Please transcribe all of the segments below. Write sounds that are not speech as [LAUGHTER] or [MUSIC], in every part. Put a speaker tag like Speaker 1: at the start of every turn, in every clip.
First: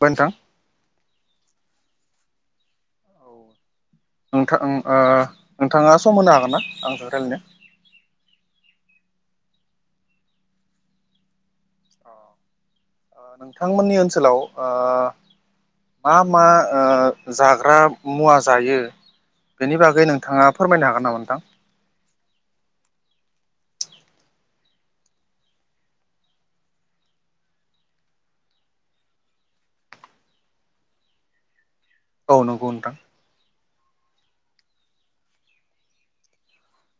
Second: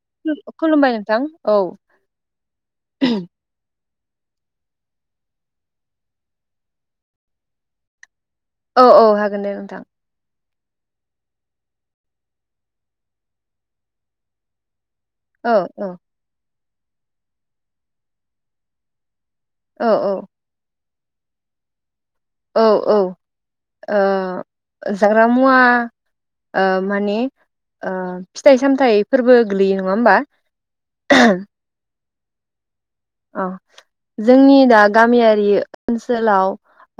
Speaker 1: बाय नोंथां
Speaker 2: नो खुलुमबाय नोंथां। औ।
Speaker 1: नोंथां ओ नोंथाङा सम होनो हागोन ना आंजों रायलायनो।
Speaker 2: औ औ हागोन दे नोंथां।
Speaker 1: नोंथांमोननि ओनसोलाव ओ
Speaker 2: औ औ
Speaker 1: मा मा। ओ जाग्रा मुवा जायो। बेनि
Speaker 2: औ
Speaker 1: बागै
Speaker 2: औ
Speaker 1: नोंथाङा फोरमायनो हागोन नामा नोंथां।
Speaker 2: औ औ ओ जाग्रा मुवा ओ माने फिथाइ सामथायफोरबो गोलैयो नङा होमबा [UNINTELLIGIBLE]
Speaker 1: औ नंगौ नोंथां।
Speaker 2: औ जोंनि दा गामियारि ओनसोलाव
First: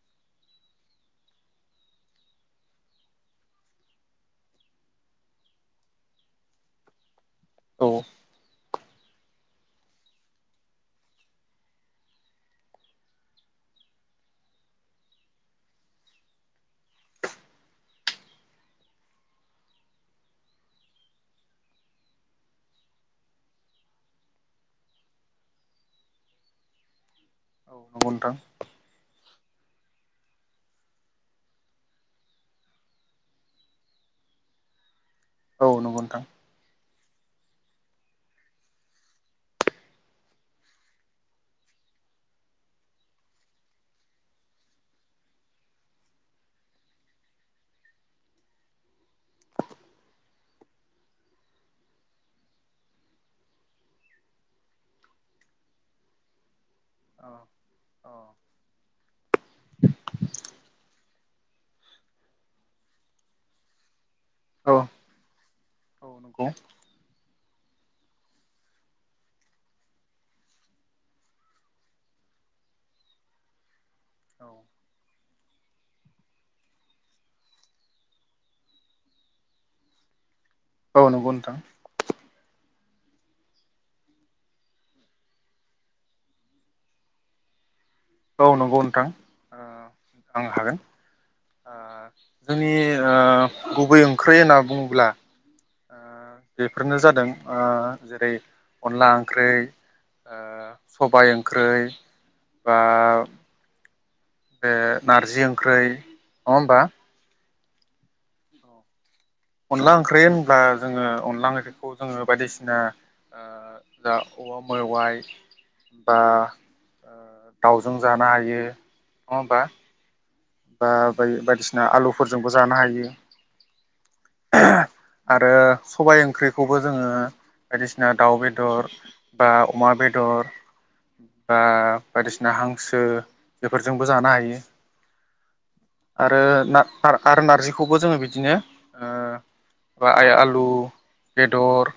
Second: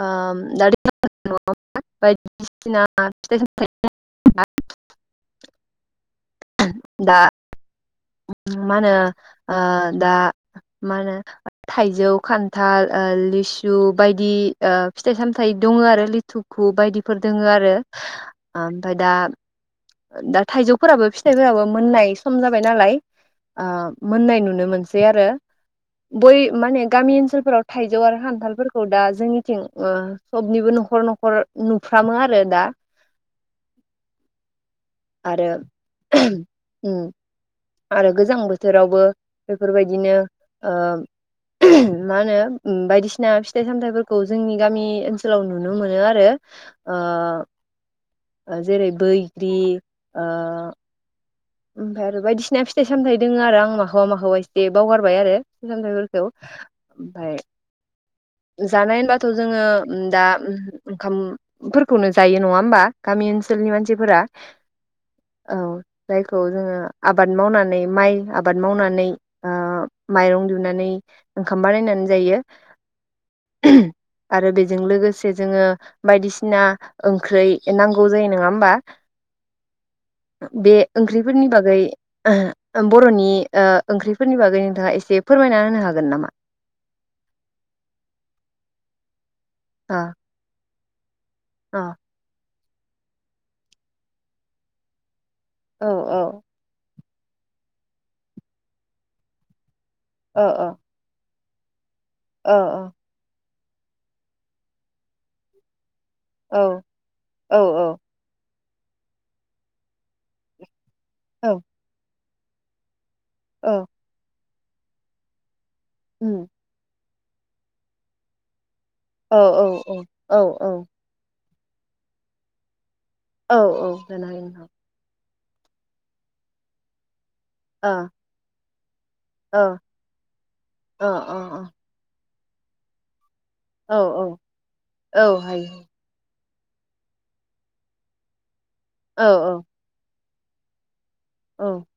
Speaker 2: ओ [UNINTELLIGIBLE] बायदिसिना फिथाइ सामथाइ [UNINTELLIGIBLE] दा
Speaker 1: औ।
Speaker 2: मा होनो ओ दा मा होनो थाइजौ खान्थाल ओ लिसु बायदि ओ फिथाइ सामथायाइ दङ आरो लिथुखु बायदिफोर दङ आरो ओ ओमफ्राय दा-दा थाइजौफोराबो फिथाइफोराबो मोननाय सम जाबाय नालाय। ओ मोननाय नुनो मोनसै आरो बै माने गामि ओनसोल। फोराव
Speaker 1: औ
Speaker 2: थाइजौ
Speaker 1: नंगौ
Speaker 2: आरो
Speaker 1: नोंथां
Speaker 2: हान्थालफोरखौ दा जोंनि। थिं ओ सबनिबो नखर नखर नुफ्रामो आरो दा। आरो
Speaker 1: औ नंगौ नोंथां
Speaker 2: [UNINTELLIGIBLE] उम। आरो गोजां बोथोरावबो बेफोरबायदिनो ओ मा होनो बायदिसिना फिथाइ सामथाइफोरखौ जोंनि गामि ओनसोलाव नुनो मोनो आरो ओ जेरै बैग्रि ओ। ओमफ्राय आरो बायदिसिना फिथाइ सामथाय दोङो आरो आं माखौबा माखौबा एसे बावगारबाय आरो फिथाइ सामथायाइफोरखौ। ओमफ्राय। जानाय होनबाथ जोङो दा उम ओंखाम फोरखौनो जायो नङा होमबा गामि ओनसोलनि मानसिफोरा औ जायखौ
Speaker 1: नंगौ
Speaker 2: जोङो आबाद मावनानै माइ आबाद मावनानै ओ माइरं दिुहुननानै ओंखाम बानायनानै जायो। [UNINTELLIGIBLE] आरो बेजों लोगोसे जोङो बायदिसिना ओंख्रै नांगौ जायो नङा होमबा? बे
Speaker 1: औ नंगौ
Speaker 2: ओंख्रिफोरनि
Speaker 1: नोंथां
Speaker 2: बागै [UNINTELLIGIBLE] बर'नि ओ ओंख्रिफोरनि बागै नोंथाङा एसे फोरमायना होनो हागोन नामा?
Speaker 1: औ नंगौ नोंथां ओ
Speaker 2: अ
Speaker 1: आं हागोन आ
Speaker 2: अ
Speaker 1: जोंनि ओ गुबै ओंख्रि होनना बुङोब्ला
Speaker 2: औ
Speaker 1: ओ बेफोरनो जाद दों ओ जेरै अनला ओंख्रै ओ
Speaker 2: औ
Speaker 1: सबाय ओं ओंख्रै
Speaker 2: औ
Speaker 1: बा बे नारजि ओंख्रै नङा होमबा
Speaker 2: औ औ
Speaker 1: अनला ओंख्रि होनब्ला जोङो अनला
Speaker 2: औ
Speaker 1: ओंख्रिखौ जोङो बायदिसिना ओ
Speaker 2: औ
Speaker 1: दा औवा मेवाइ बा
Speaker 2: उम
Speaker 1: ओ दाउजों जानो हायो नङा
Speaker 2: औ
Speaker 1: होमबा
Speaker 2: औ औ औ
Speaker 1: बा बाय बायदिस आलुफोरजोंबो जानो हायो
Speaker 2: औ औ जानो हायो नोंथां
Speaker 1: आरो सबाय ओंख्रिखौबो जोङो बायदिसिना दाउ बेदर [INAUDIBLE]
Speaker 2: ओ अ औ
Speaker 1: बा अमा बेदर बा बायदिसिना हांसो
Speaker 2: औ
Speaker 1: बेफोरजोंबो
Speaker 2: औ
Speaker 1: जानो हायो
Speaker 2: औ हायो।
Speaker 1: आरो ना आर आरो नारजिखौबो जोङो बिदिनो
Speaker 2: औ औ
Speaker 1: लु बेदर
Speaker 2: औ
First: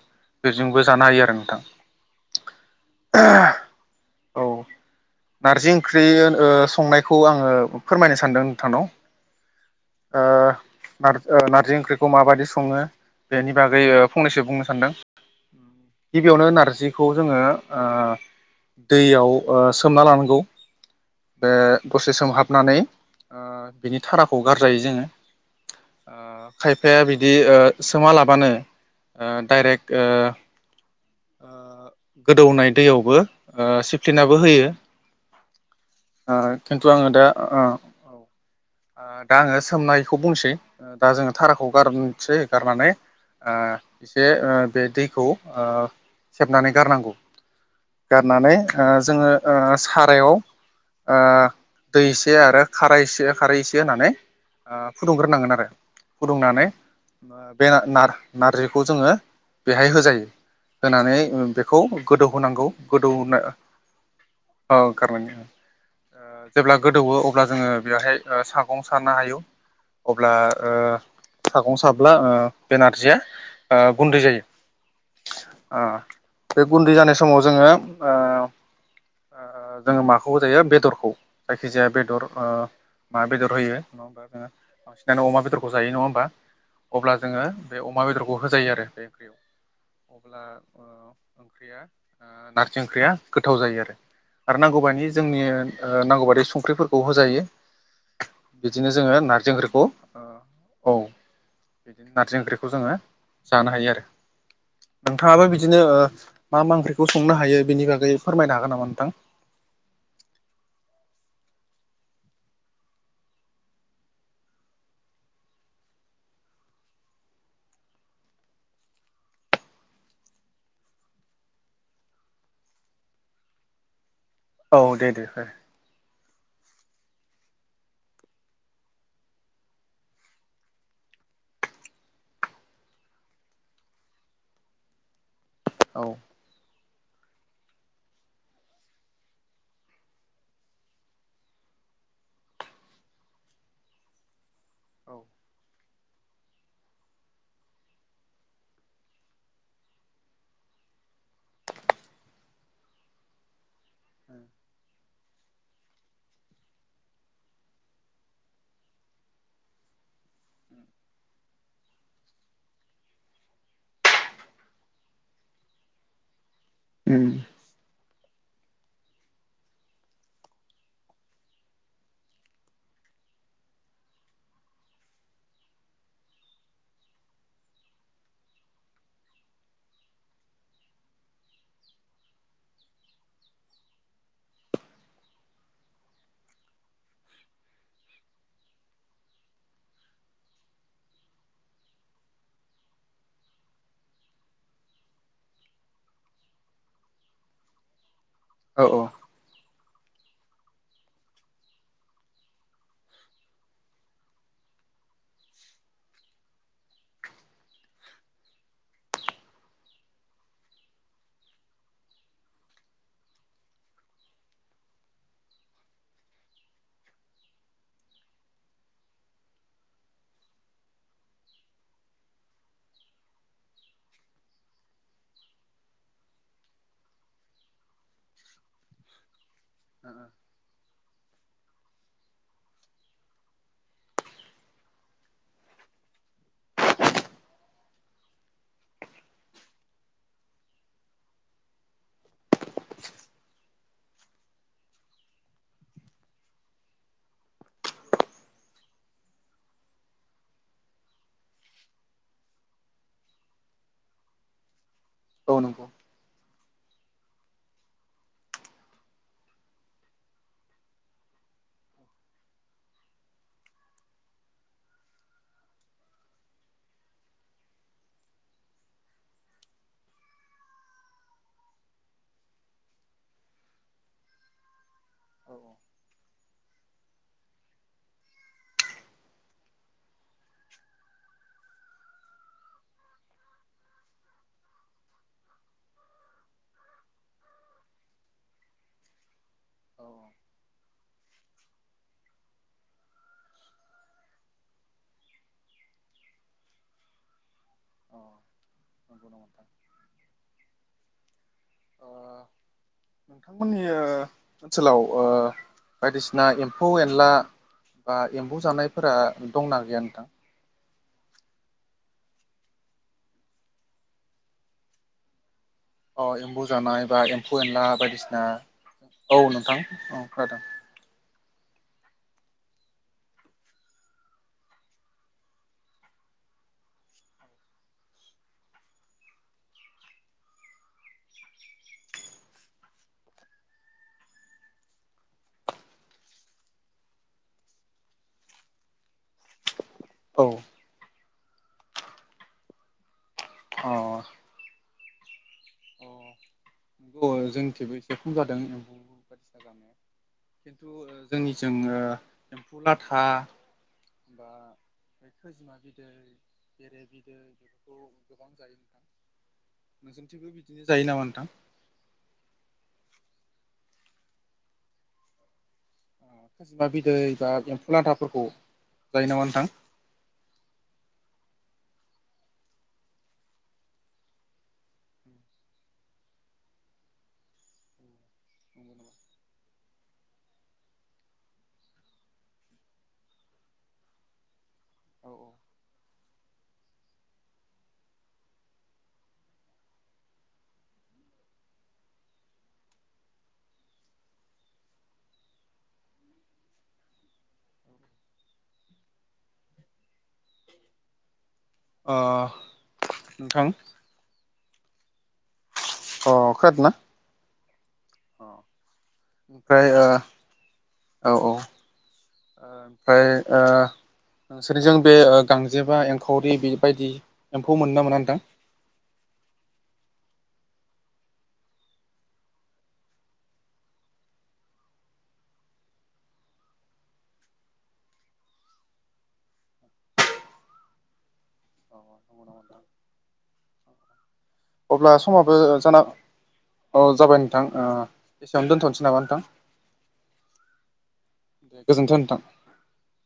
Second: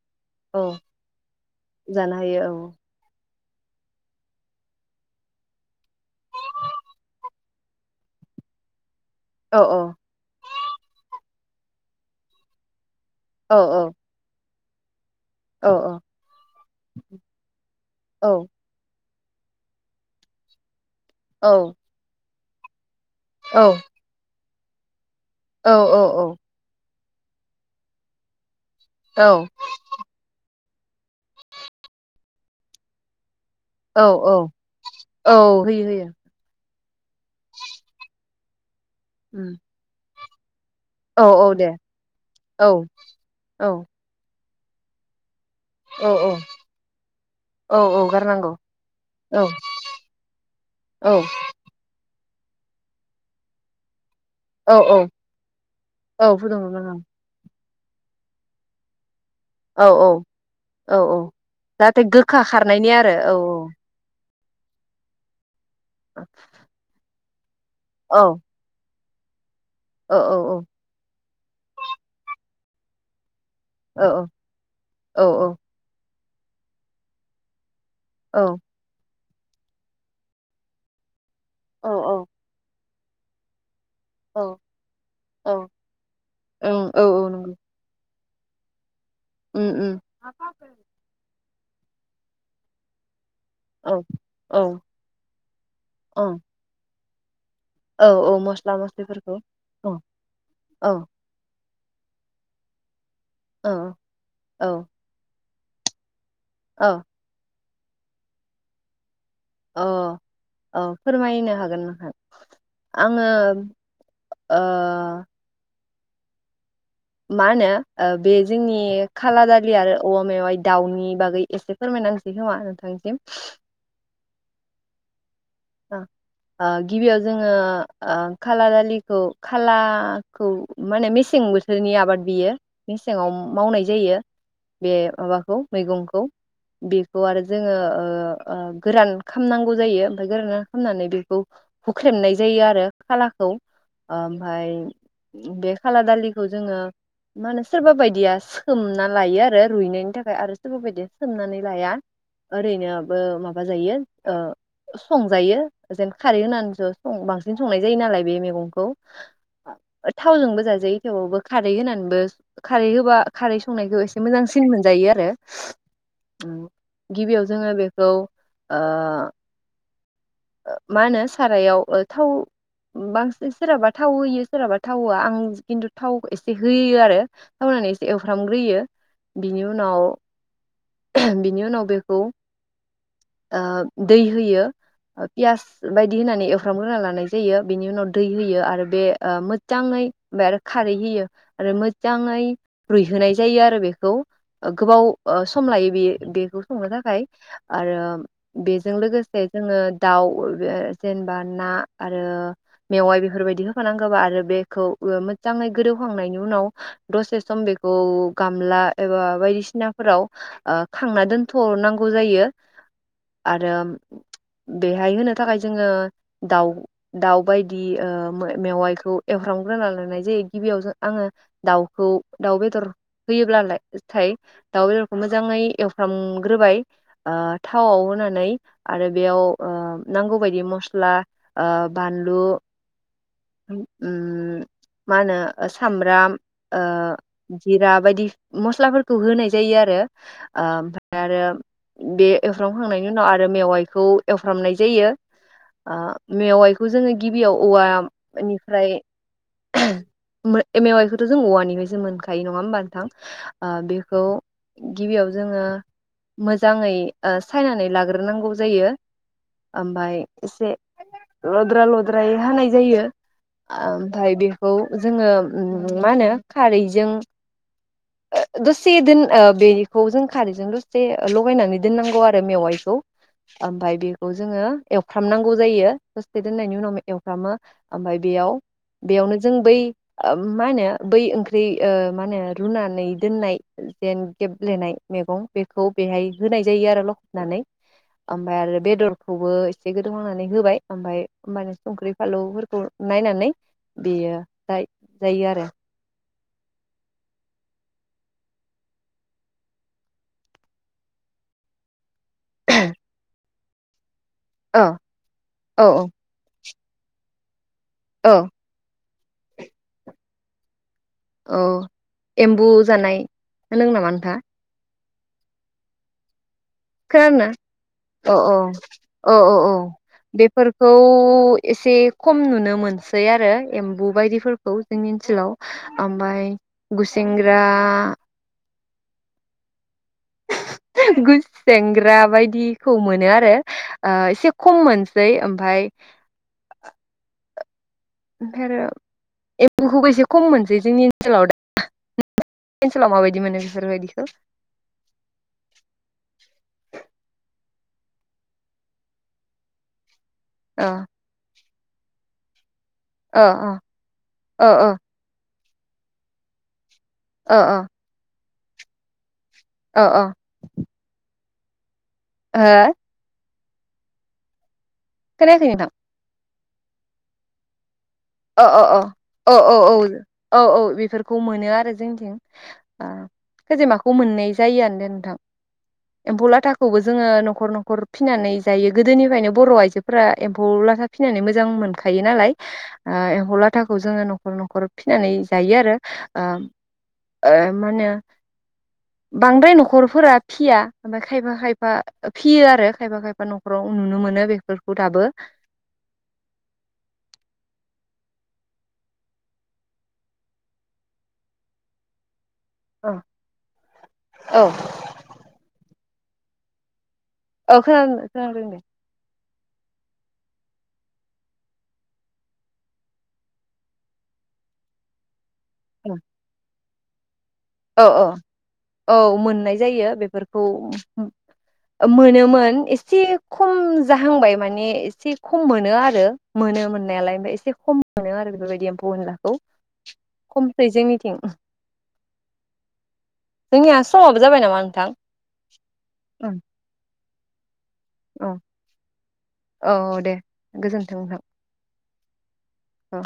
Speaker 2: औ
Speaker 1: बेजोंबो जानो हायो आरो नोंथां।
Speaker 2: जानो हायो
Speaker 1: औ नारजि ओंख्रि ओ संनायखौ आङो फोरमायनो सा सान्दों नोंथानाव
Speaker 2: औ
Speaker 1: ओ मार ओ नारजि ओंख्रिखौ माबायदि संङो बेनि
Speaker 2: औ
Speaker 1: बागै ओ फंनैसो बुंनो सानदों
Speaker 2: औ
Speaker 1: गिबियावनो नारजिखौ जोङो ओ
Speaker 2: औ
Speaker 1: दैयाव अ ओ सोमना लानांगौ बे
Speaker 2: औ
Speaker 1: दसे सोमहाब नानै ओ बिनि थाराखौ गारजायो जोङो
Speaker 2: औ औ औ
Speaker 1: फाया बिदि ओ सोमा लाबानो ओ दायरेक्ट ओ ओ गोदौनाय दैयावबो
Speaker 2: औ औ
Speaker 1: सिफ्लिनाबो होयो
Speaker 2: औ होयो-होयो
Speaker 1: ओ खिन्थु आङो दा ओ औ दा
Speaker 2: उम
Speaker 1: आङो सोमनाय खौ बुंसै ओ दा
Speaker 2: औ
Speaker 1: जोङो
Speaker 2: औ
Speaker 1: थाराखौ
Speaker 2: दे
Speaker 1: गारनोसै
Speaker 2: औ
Speaker 1: गारनानै ओ
Speaker 2: औ
Speaker 1: एसे ओ बे दैखौ ओ
Speaker 2: औ
Speaker 1: सेबनानै गारनांगौ
Speaker 2: औ औ गारनांगौ
Speaker 1: गारनानै ओ जोङो
Speaker 2: औ
Speaker 1: ओ सारायाव ओ
Speaker 2: औ
Speaker 1: दै इसे आरो खारायसे खारै एसे होनानै
Speaker 2: औ
Speaker 1: ओ
Speaker 2: औ
Speaker 1: फुदुंग्रोनांगोन आरो
Speaker 2: औ
Speaker 1: फुदुंनानै
Speaker 2: फुदुंनो नाङा
Speaker 1: ओ बे नार नारजिखौ जोङो
Speaker 2: औ
Speaker 1: बेहाय होजायो
Speaker 2: औ
Speaker 1: होनानै
Speaker 2: औ
Speaker 1: ओ बेखौ
Speaker 2: जाहाथे
Speaker 1: गोदौ
Speaker 2: गोखा
Speaker 1: होनांगौ
Speaker 2: खारनायनि आरो औ
Speaker 1: गोदौहोना औ खारनायनि ओं ओ जेब्ला गोदौवो अ अब्ला जोङो बेवहाय
Speaker 2: औ
Speaker 1: ओ सागं सानो हायो
Speaker 2: औ
Speaker 1: अब्ला
Speaker 2: औ
Speaker 1: ओ सागं साब्ला ओ बे नारजिया ओ
Speaker 2: औ
Speaker 1: गुन्दै जायो
Speaker 2: औ
Speaker 1: ओ बे गुन्दै जानाय समाव जोङो
Speaker 2: औ
Speaker 1: ओ जोङो माखौ होजायो बेदरखौ
Speaker 2: औ
Speaker 1: जायखिजाया बेदर ओ मा बेदर होयो नङा होमबा
Speaker 2: औ
Speaker 1: जोङो बांसिनानो अमा
Speaker 2: औ
Speaker 1: बेदरखौ जायो नङा होमबा
Speaker 2: ओं औ
Speaker 1: अब्ला
Speaker 2: औ
Speaker 1: जोङो
Speaker 2: नंगौ
Speaker 1: बे अमा बेदरखौ बाव होजायो आरो बे ओंख्रियाव
Speaker 2: उम उम
Speaker 1: अब्ला ओ ओंख्रिया ओ नारजि ओंख्रिया गोथाव जायो
Speaker 2: औ
Speaker 1: आरो
Speaker 2: औ
Speaker 1: आरो नांगौबानि जोंनि ओ
Speaker 2: औ
Speaker 1: नांगौबादि संख्रिफोर खौ होजायो
Speaker 2: औ औ
Speaker 1: बिदिनो जोङो
Speaker 2: मस्ला-मस्लिफोरखौ
Speaker 1: नारजि ओंख्रिखौ
Speaker 2: अ
Speaker 1: ओ
Speaker 2: औ
Speaker 1: बिदिनो नारजि ओंख्रिखौ जोङो जानो हायो आरो
Speaker 2: औ
Speaker 1: नोंथाङाबो बिदि बिदिनो ओ मा मा
Speaker 2: औ
Speaker 1: ओंख्रिखौ संनो हायो? बिनि बागै फोरमायनो हागोन नामा नोंथां?
Speaker 2: अ औ फोरमायनो हागोन नोंथां आङो ओ मा होनो ओ बे जोंनि खाला दालि आरो औवा मेवाय दाउनि बागै एसे फोरमायना होनोसै खोमा नोंथांसिम।
Speaker 1: औ दे दे
Speaker 2: ओं ओ गिबियाव जोङो ओ खाला दालिखौ खालाखौ माने मेसें बोथोरनि आबाद बियो मेसेङाव मावनाय जायो बे माबा खौ
Speaker 1: औ
Speaker 2: मैगंखौ खौ आरो जोङो ओ ओ गोरान खालामनांगौ जायो ओमफ्राय गोरोन खालामनानै बेखौ हुख्रेमनाय जायो आरो खालाखौ ओ ओमफ्राय बे खाला दालिखौ जोङो मा होनो सोरबा बायदिया सोमना लायो आरो रुइनायनि थाखाय आरो सोरबा बायदिया सोमनानै लाया ओरैनोबाबो माबा जायो ओ संजायो जेन खारै होनानैसो सं बांसिन संनाय जायो नालाय बे मैगंखौ थावजोंबो जाजायो थेवावबो खारै होननानै बो खारै होबा खारै संनायखौ एसे मोजांसिन मोनजायो आरो ओम गिबियाव जोङो बेखौ ओ ओ मा होनो सारायाव ओ थाव बांसिन सोरहाबा थाव होयो सोरहाबा थाव होआ आं खिन्थु थाव एसे होयो आरो थाव होननानै एसे एवफ्रामग्रोयो बिनि उनाव बिनि उनाव बेखौ ओ दै होयो ओ पियास बायदि होनानै एवफ्रामग्रोना लानाय जायो बेनि उनाव दै होयो आरो बे ओ मोजाङै एबार खारै होयो आरो मोजाङै रुइहोनाय जायो आरो बेखौ ओ गोबाव ओ सम लायो बे बेखौ संनो थाखाय आरो
Speaker 1: औ
Speaker 2: जों लोगोसे जोङो दाउ ओ जेनेबा ना आरो मेवाय बेफोरबायदि होफानांगौबा आरो बेखौ ओ मोजाङै गोदौवखांनायनि उनाव दसे सम बेखौ गामला एबा बायदिसिनाफोराव ओ खांना दोनथनांगौ जायो। आरो बेहाय होनो थाखाय जोङो दाउ दाउ बायदि ओ मो-मेवाइखौ एवफ्रामग्रोना लानाय जायो गिबियाव जो आङो दाउखौ दाउ बेदर होयोब्लाथाय दाउ बेदरखौ मोजाङै एवफ्रामग्रोबाय ओ थावआव होना नै आरो बेयाव ओ नांगौ बायदि मस्ला ओ बानलु उम मा होनो ओ सामब्राम ओ जिरा बायदि मस्लाफोरखौ होनाय जायो आरो ओ ओमफ्राय आरो बे एवफ्रामखांनाय खौ एवफ्रामनाय जायो ओ मेवाइखौ जोङो गिबियाव औवा निफ्राय उम मे मेवाइखौथ जों औवानिफ्रायसो मोनखायो नङा होमबा नोंथां ओ बेखौ गिबियाव
Speaker 1: औ
Speaker 2: जोङो मोज
Speaker 1: नंगौ
Speaker 2: मोजाङै ओ सायनानै लाग्रोनांगौ जायो ओमबाय एसे लद्रा लद्रायै हानाय जायो ओमफ्राय बेखौ जोङो उम मा होनो खारैजों ओ दसे दोन ओ बेखौ जों खारैजों दसे ओ लगायनानै दोननांगौ आरो मेवाइ खौ ओमफ्राय बेखौ जोङो
Speaker 1: औ
Speaker 2: एवफ्रामनांगौ जायो दसे दोननायनि उनाव मे एवफ्रामो ओमफाय बेयाव बेयावनो जों बै उम मा होनो बै ओंख्रि ओ मा होनो रुनानै दोननाय जेन गेब्लेनाय मैगं बेखौ बेहाय होनाय जायो आरो लखबनानै ओमफ्राय आरो बेदरखौबो एसे
Speaker 1: औ
Speaker 2: गोदौ हांनानै होबाय ओमफाय ओमबानो संख्रि फालौफोरखौ नायनानै बेयो जाय जायो आरो।
Speaker 1: अ नंगौ नोंथां ओ [UNINTELLIGIBLE]
Speaker 2: औ
Speaker 1: ओनसोलाव ओ
Speaker 2: औ
Speaker 1: बायदिसिना एम फौ एनला बा
Speaker 2: औ
Speaker 1: एम्बौ जानाय फोरा दंना गैया नोंथां?
Speaker 2: औ एम्बु जानाय होनदों नामा नोंथांआ
Speaker 1: अ एम्बु
Speaker 2: खोनादोना औ औ औ औ औ बेफोरखौ एसे खम नुनो मोनसै आरो एम्बु बायदिफोरखौ जोंनि ओनसोलाव ओमबाय गुसेेंग्रा गु सेंग्रा बायदिखौ मोनो आरो ओ एसे खम मोनसै ओमफाय ओ ओमफाय आरो एब म्बु एसे
Speaker 1: औ
Speaker 2: खम मोनसै जोंनि सोलाव [UNINTELLIGIBLE] ओनसोलाव माबायदि बिदि मोनो बेफोरबायदिखौ
Speaker 1: अ [UNINTELLIGIBLE] जोंनिथिबो एसे खम जादों एम्बु बायदिसिना जानाया खिन्थु
Speaker 2: अ
Speaker 1: ओ जोंनि जोङो एमफौ लाथा
Speaker 2: अ अ
Speaker 1: बा
Speaker 2: अ अ
Speaker 1: बै खजिमा बिदै बेरे बिदै
Speaker 2: अ
Speaker 1: औ एमफौ जायो नोंथां
Speaker 2: अ अ
Speaker 1: नोंसोरनिथिबो बि बिदि जायो नामा नोंथां?
Speaker 2: ओ खोनायाखै नोंना
Speaker 1: खैजिमा बिदै बा [UNINTELLIGIBLE]
Speaker 2: अ अ औ
Speaker 1: जायो नामा नोंथां
Speaker 2: औ औ औ बेफोरखौ मोनो मोनो आरो जोंनिथिं ओ खैजेमाखौ मोननाय जायो आरो नोंथां एम्फौ लाथाखौबो जोङो नखर नखर फिसिनानै जायो गोदोनिफ्रायनो बर' आइजोफोरा एम्फौ लाथा फिनानै मोजां मोनखायो नालाय ओह एम्फौ लाथाखौ जोङो नखर नखर फिनानै
Speaker 1: औ
Speaker 2: जायो आरो ओ ओ मा होनो बांद्राय नखरफोरा फिया ओमफ्राय खायफा खायफा फियो आरो खायफा खायफा नखराव नुनो मोनो बेफोरखौ दाबो
Speaker 1: अ
Speaker 2: औ
Speaker 1: नोंथां
Speaker 2: औ
Speaker 1: अ खोनादोना?
Speaker 2: औ खोनादों खोनादों दे
Speaker 1: ओमफ्राय ओ औ औ ओमफ्राय ओ नोंसोरनिजों बे ओ गांजेमा एंखावरि बायदि
Speaker 2: औ औ औ मोननाय जायो बेफोरखौ खौ मोनोमोन एसे खम जाहांबाय माने एसे खम मोनो आरो मोनो मोननायालाय ओमफ्राय एसे खम मोनो आरो बेफोरबायदि एम्फौ अनलाखौ खमसै जोंनिथिं जोंनिया सम
Speaker 1: अब्ला समाबो जाना औ जाबाय नोंथां ओ
Speaker 2: औ
Speaker 1: एसेयावनो दोनथनोसै नामा नोंथां
Speaker 2: औ दे गोजोन्थों नोंथां
Speaker 1: गोजोनथों [INAUDIBLE]
Speaker 2: औ